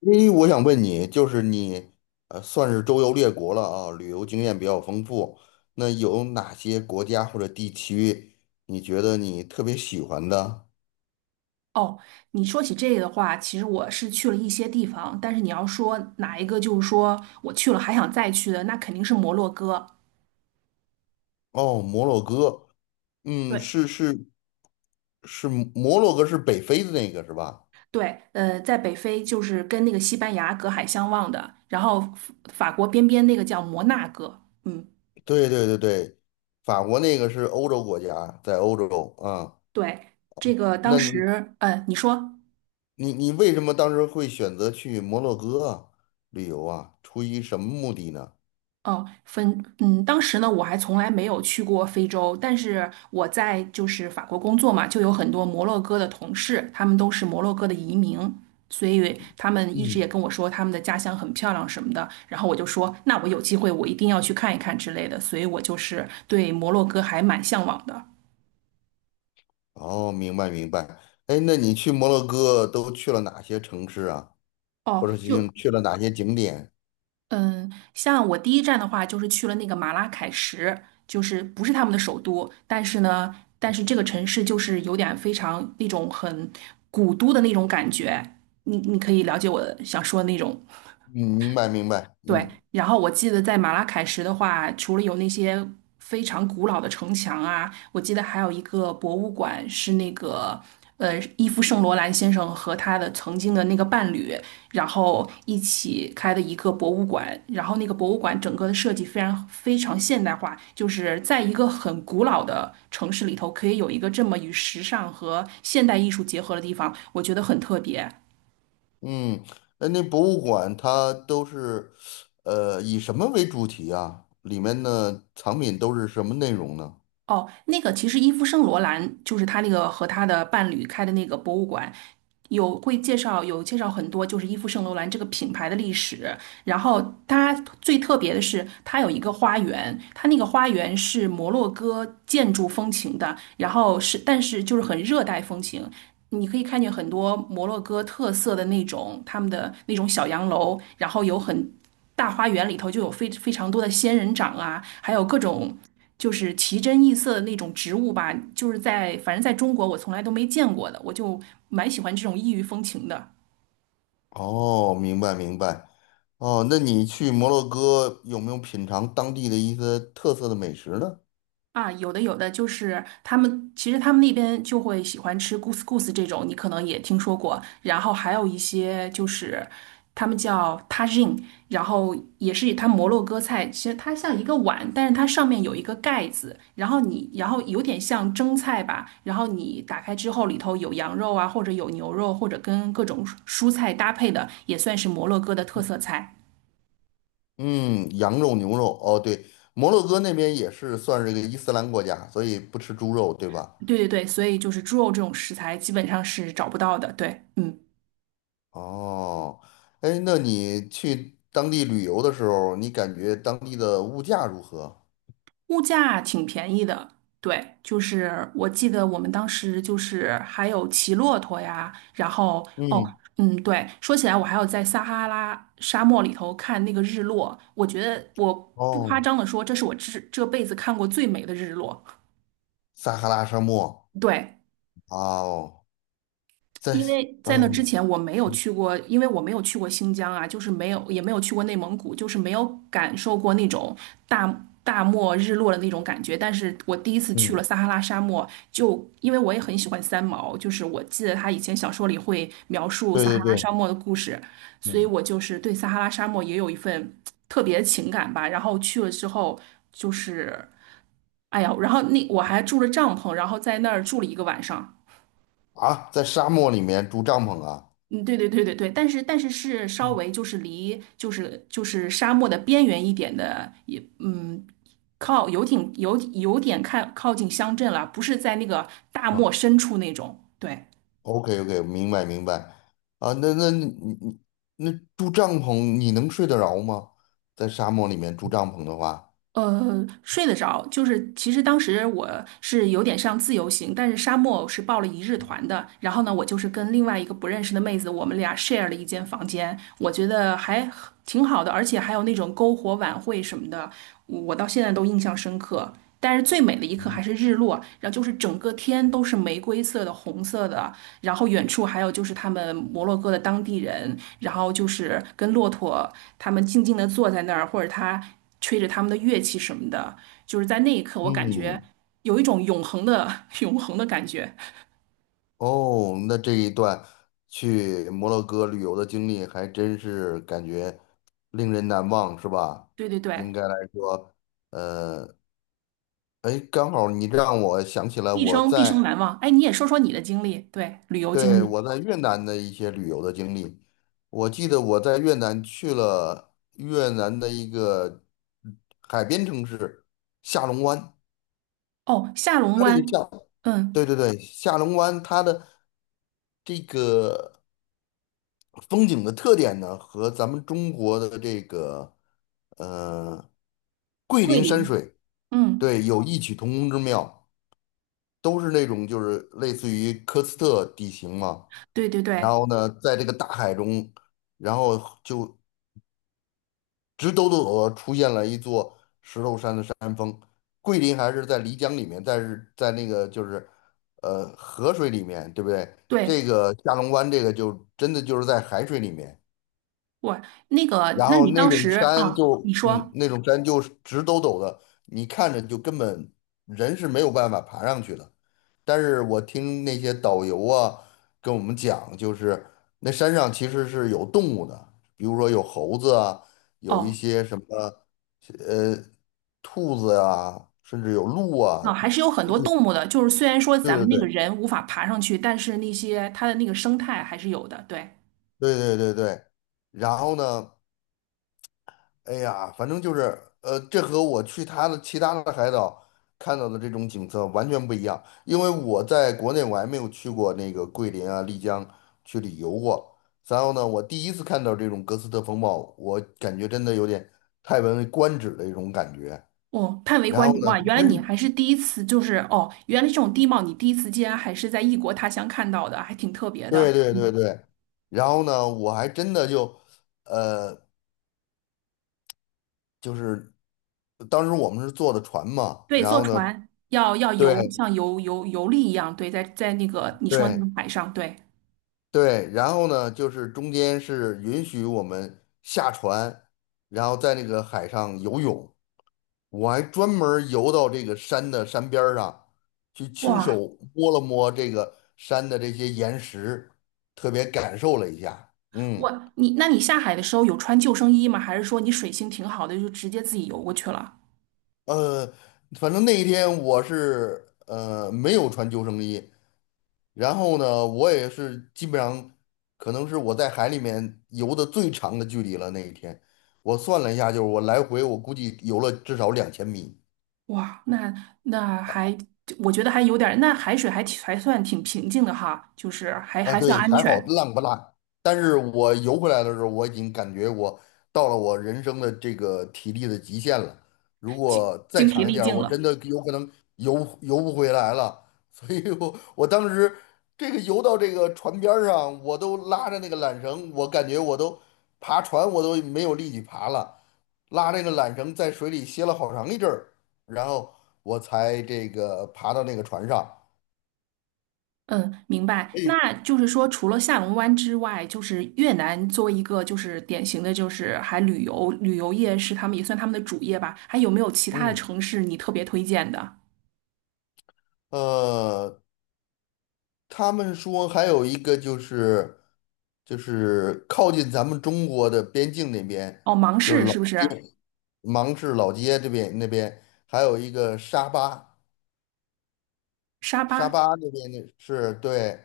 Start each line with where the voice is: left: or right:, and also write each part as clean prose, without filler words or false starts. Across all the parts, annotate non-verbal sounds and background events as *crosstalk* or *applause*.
left: 诶，我想问你，就是你，算是周游列国了啊，旅游经验比较丰富。那有哪些国家或者地区，你觉得你特别喜欢的？
right: 哦，你说起这个的话，其实我是去了一些地方，但是你要说哪一个，就是说我去了还想再去的，那肯定是摩洛哥。
left: 哦，摩洛哥，嗯，
right: 对，
left: 是是是，摩洛哥是北非的那个是吧？
right: 对，在北非就是跟那个西班牙隔海相望的，然后法国边那个叫摩纳哥。嗯，
left: 对对对对，法国那个是欧洲国家，在欧洲啊。
right: 对，这个当
left: 那你
right: 时，你说。
left: 你你为什么当时会选择去摩洛哥啊旅游啊？出于什么目的呢？
right: 哦，当时呢，我还从来没有去过非洲，但是我在就是法国工作嘛，就有很多摩洛哥的同事，他们都是摩洛哥的移民，所以他们一直也
left: 嗯。
right: 跟我说他们的家乡很漂亮什么的，然后我就说，那我有机会我一定要去看一看之类的，所以我就是对摩洛哥还蛮向往的。
left: 哦，明白明白。哎，那你去摩洛哥都去了哪些城市啊？
right: 哦，
left: 或者去去了哪些景点？
right: 像我第一站的话，就是去了那个马拉喀什，就是不是他们的首都，但是这个城市就是有点非常那种很古都的那种感觉。你可以了解我想说的那种。
left: 嗯，明白明白。
right: 对，
left: 嗯
right: 然后我记得在马拉喀什的话，除了有那些非常古老的城墙啊，我记得还有一个博物馆是那个伊夫圣罗兰先生和他的曾经的那个伴侣，然后一起开的一个博物馆。然后那个博物馆整个的设计非常非常现代化，就是在一个很古老的城市里头，可以有一个这么与时尚和现代艺术结合的地方，我觉得很特别。
left: 嗯，哎，那博物馆它都是，以什么为主题啊？里面的藏品都是什么内容呢？
right: 哦，那个其实伊夫圣罗兰就是他那个和他的伴侣开的那个博物馆，有介绍很多就是伊夫圣罗兰这个品牌的历史。然后它最特别的是，它有一个花园，它那个花园是摩洛哥建筑风情的，但是就是很热带风情。你可以看见很多摩洛哥特色的那种他们的那种小洋楼，然后有很大花园里头就有非常多的仙人掌啊，还有各种。就是奇珍异色的那种植物吧，就是在反正在中国我从来都没见过的，我就蛮喜欢这种异域风情的。
left: 哦，明白明白。哦，那你去摩洛哥有没有品尝当地的一些特色的美食呢？
right: 啊，有的有的，就是其实他们那边就会喜欢吃 couscous 这种，你可能也听说过。然后还有一些就是他们叫 tagine，然后也是它摩洛哥菜，其实它像一个碗，但是它上面有一个盖子，然后你然后有点像蒸菜吧，然后你打开之后里头有羊肉啊，或者有牛肉，或者跟各种蔬菜搭配的，也算是摩洛哥的特色菜。
left: 嗯，羊肉、牛肉，哦，对，摩洛哥那边也是算是个伊斯兰国家，所以不吃猪肉，对吧？
right: 对对对，所以就是猪肉这种食材基本上是找不到的。对，嗯。
left: 哦，哎，那你去当地旅游的时候，你感觉当地的物价如何？
right: 物价挺便宜的，对，就是我记得我们当时就是还有骑骆驼呀，然后哦，
left: 嗯，
right: 嗯，对，说起来我还有在撒哈拉沙漠里头看那个日落，我觉得我不夸
left: 哦，
right: 张的说，这是我这辈子看过最美的日落。
left: 撒哈拉沙漠，
right: 对，
left: 哦，在，
right: 因为在那之
left: 嗯
right: 前我没有
left: 嗯，
right: 去过，因为我没有去过新疆啊，就是没有，也没有去过内蒙古，就是没有感受过那种大漠日落的那种感觉。但是我第一次去了
left: 嗯，
right: 撒哈拉沙漠，就因为我也很喜欢三毛，就是我记得他以前小说里会描述
left: 对
right: 撒哈拉
left: 对对，
right: 沙漠的故事，所以
left: 嗯，
right: 我就是对撒哈拉沙漠也有一份特别的情感吧。然后去了之后，就是，哎呀，然后那我还住了帐篷，然后在那儿住了一个晚上。
left: 啊，在沙漠里面住帐篷啊，
right: 嗯，对对对对对，但是是稍
left: 嗯
right: 微就是离沙漠的边缘一点的，也靠游艇有点靠近乡镇了，不是在那个大漠深处那种。对，
left: OK OK，明白明白。啊，那你那住帐篷，你能睡得着吗？在沙漠里面住帐篷的话，
right: 睡得着，就是其实当时我是有点像自由行，但是沙漠是报了一日团的。然后呢，我就是跟另外一个不认识的妹子，我们俩 share 了一间房间，我觉得还挺好的，而且还有那种篝火晚会什么的，我到现在都印象深刻。但是最美的一刻还是日落，然后就是整个天都是玫瑰色的、红色的，然后远处还有就是他们摩洛哥的当地人，然后就是跟骆驼他们静静地坐在那儿，或者他。吹着他们的乐器什么的，就是在那一刻，我感觉
left: 嗯，
right: 有一种永恒的 *laughs* 永恒的感觉。
left: 哦，那这一段去摩洛哥旅游的经历还真是感觉令人难忘，是吧？
right: 对对
left: 应
right: 对，
left: 该来说，呃，哎，刚好你让我想起来
right: 毕
left: 我
right: 生毕生
left: 在。
right: 难忘。哎，你也说说你的经历，对，旅游经
left: 对，
right: 历。
left: 我在越南的一些旅游的经历，我记得我在越南去了越南的一个海边城市下龙湾，
right: 哦，下龙
left: 它这
right: 湾，
left: 个下，
right: 嗯，
left: 对对对，下龙湾它的这个风景的特点呢，和咱们中国的这个呃桂
right: 桂
left: 林山
right: 林，
left: 水，
right: 嗯，
left: 对，有异曲同工之妙，都是那种就是类似于科斯特地形嘛，
right: 对对
left: 然
right: 对
left: 后呢，在这个大海中。然后就直抖抖地出现了一座石头山的山。桂林还是在漓江里面，但是在那个就是河水里面，对不对？
right: 对，
left: 这个下龙湾这个就真的就是在海水里面，
right: 我那个，
left: 然
right: 那
left: 后
right: 你
left: 那
right: 当
left: 种
right: 时
left: 山
right: 啊，
left: 就
right: 你
left: 嗯
right: 说，
left: 那种山就是直抖抖的，你看着就根本人是没有办法爬上去的。但是我听那些导游啊跟我们讲，就是那山上其实是有动物的，比如说有猴子啊，有一
right: 哦。
left: 些什么呃兔子啊，甚至有鹿啊。
right: 啊，还是有很多动物的，就是虽然说
left: 对
right: 咱们
left: 对
right: 那个
left: 对
right: 人无法爬上去，但是那些它的那个生态还是有的。对，
left: 对对对对对。然后呢，哎呀，反正就是，这和我去他的其他的海岛看到的这种景色完全不一样，因为我在国内我还没有去过那个桂林啊、丽江去旅游过。然后呢，我第一次看到这种格斯特风暴，我感觉真的有点叹为观止的一种感觉。
right: 哦，叹为
left: 然
right: 观
left: 后
right: 止
left: 呢，
right: 哇！原来
left: 真
right: 你
left: 是
right: 还是第一次，就是哦，原来这种地貌你第一次竟然还是在异国他乡看到的，还挺特别的。
left: 对对对
right: 嗯，
left: 对，然后呢，我还真的就，呃，就是当时我们是坐的船嘛，
right: 对，
left: 然
right: 坐
left: 后呢，
right: 船要
left: 对
right: 游，像游历一样，对，在那个你说那
left: 对，
right: 个海上，对，
left: 对，然后呢，就是中间是允许我们下船，然后在那个海上游泳。我还专门儿游到这个山的山边儿上，去亲
right: 哇，
left: 手摸了摸这个山的这些岩石，特别感受了一下。嗯，
right: 我你那你下海的时候有穿救生衣吗？还是说你水性挺好的，就直接自己游过去了？
left: 呃，反正那一天我是没有穿救生衣，然后呢，我也是基本上可能是我在海里面游的最长的距离了。那一天，我算了一下，就是我来回我估计游了至少2000米。
right: 哇，那那还我觉得还有点儿，那海水还算挺平静的哈，就是还
left: 啊，
right: 还算
left: 对，
right: 安
left: 还好
right: 全，
left: 浪不烂。但是我游回来的时候，我已经感觉我到了我人生的这个体力的极限了。如果再
right: 精疲
left: 长一
right: 力
left: 点儿
right: 尽
left: 我
right: 了。
left: 真的有可能游游不回来了。所以我当时这个游到这个船边儿上，我都拉着那个缆绳，我感觉我都爬船我都没有力气爬了，拉这个缆绳在水里歇了好长一阵儿，然后我才这个爬到那个船上。
right: 嗯，明白。那
left: 哎，
right: 就是说，除了下龙湾之外，就是越南作为一个就是典型的，就是还旅游业是他们也算他们的主业吧。还有没有其他的
left: 嗯，
right: 城市你特别推荐的？
left: 呃。他们说还有一个就是靠近咱们中国的边境那边，
right: 哦，芒
left: 就是
right: 市
left: 老
right: 是不是？
left: 芒市老街这边那边，还有一个沙巴，
right: 沙
left: 沙
right: 巴？
left: 巴那边的是对，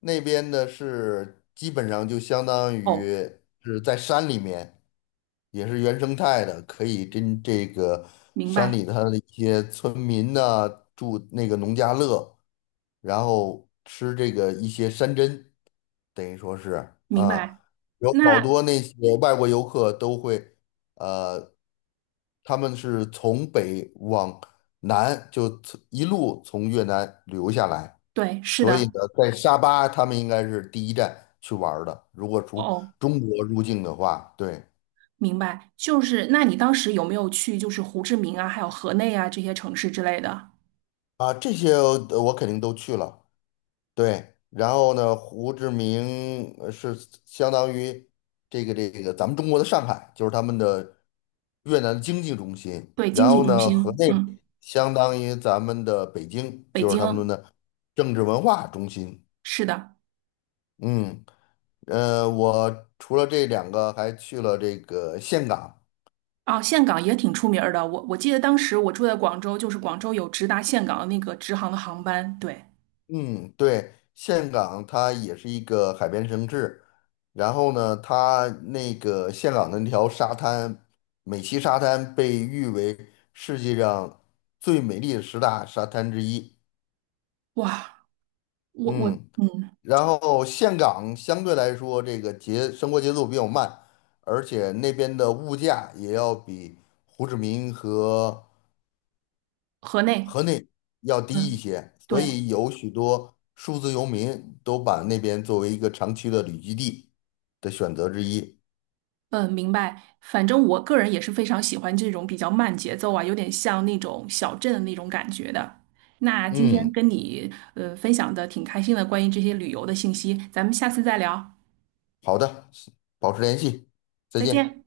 left: 那边的是基本上就相当于
right: 哦，
left: 是在山里面，也是原生态的，可以跟这个
right: 明
left: 山
right: 白
left: 里它的一些村民呢、住那个农家乐，然后吃这个一些山珍。等于说是
right: 明
left: 啊，
right: 白。
left: 有好
right: 那
left: 多那些外国游客都会，呃，他们是从北往南就从一路从越南旅游下来，
right: 对，是
left: 所以呢，
right: 的。
left: 在沙巴他们应该是第一站去玩儿的。如果从
right: 哦，
left: 中国入境的话，对
right: 明白。就是那你当时有没有去就是胡志明啊，还有河内啊这些城市之类的？
left: 啊，这些我肯定都去了。对，然后呢，胡志明是相当于这个咱们中国的上海，就是他们的越南的经济中心。
right: 对，经
left: 然
right: 济
left: 后
right: 中
left: 呢，河
right: 心。
left: 内
right: 嗯，
left: 相当于咱们的北京，
right: 北
left: 就是他们
right: 京。
left: 的政治文化中心。
right: 是的。
left: 嗯，我除了这两个，还去了这个岘港。
right: 啊，岘港也挺出名儿的。我记得当时我住在广州，就是广州有直达岘港的那个直航的航班。对，
left: 嗯，对，岘港它也是一个海边城市，然后呢，它那个岘港的那条沙滩，美西沙滩被誉为世界上最美丽的十大沙滩之一。
right: 哇，我我
left: 嗯，
right: 嗯，
left: 然后岘港相对来说这个生活节奏比较慢，而且那边的物价也要比胡志明和
right: 河内，
left: 河内要低一
right: 嗯，
left: 些，所
right: 对，
left: 以有许多数字游民都把那边作为一个长期的旅居地的选择之一。
right: 嗯，明白。反正我个人也是非常喜欢这种比较慢节奏啊，有点像那种小镇的那种感觉的。那今天
left: 嗯，
right: 跟你分享的挺开心的，关于这些旅游的信息，咱们下次再聊，
left: 好的，保持联系，再
right: 再
left: 见。
right: 见。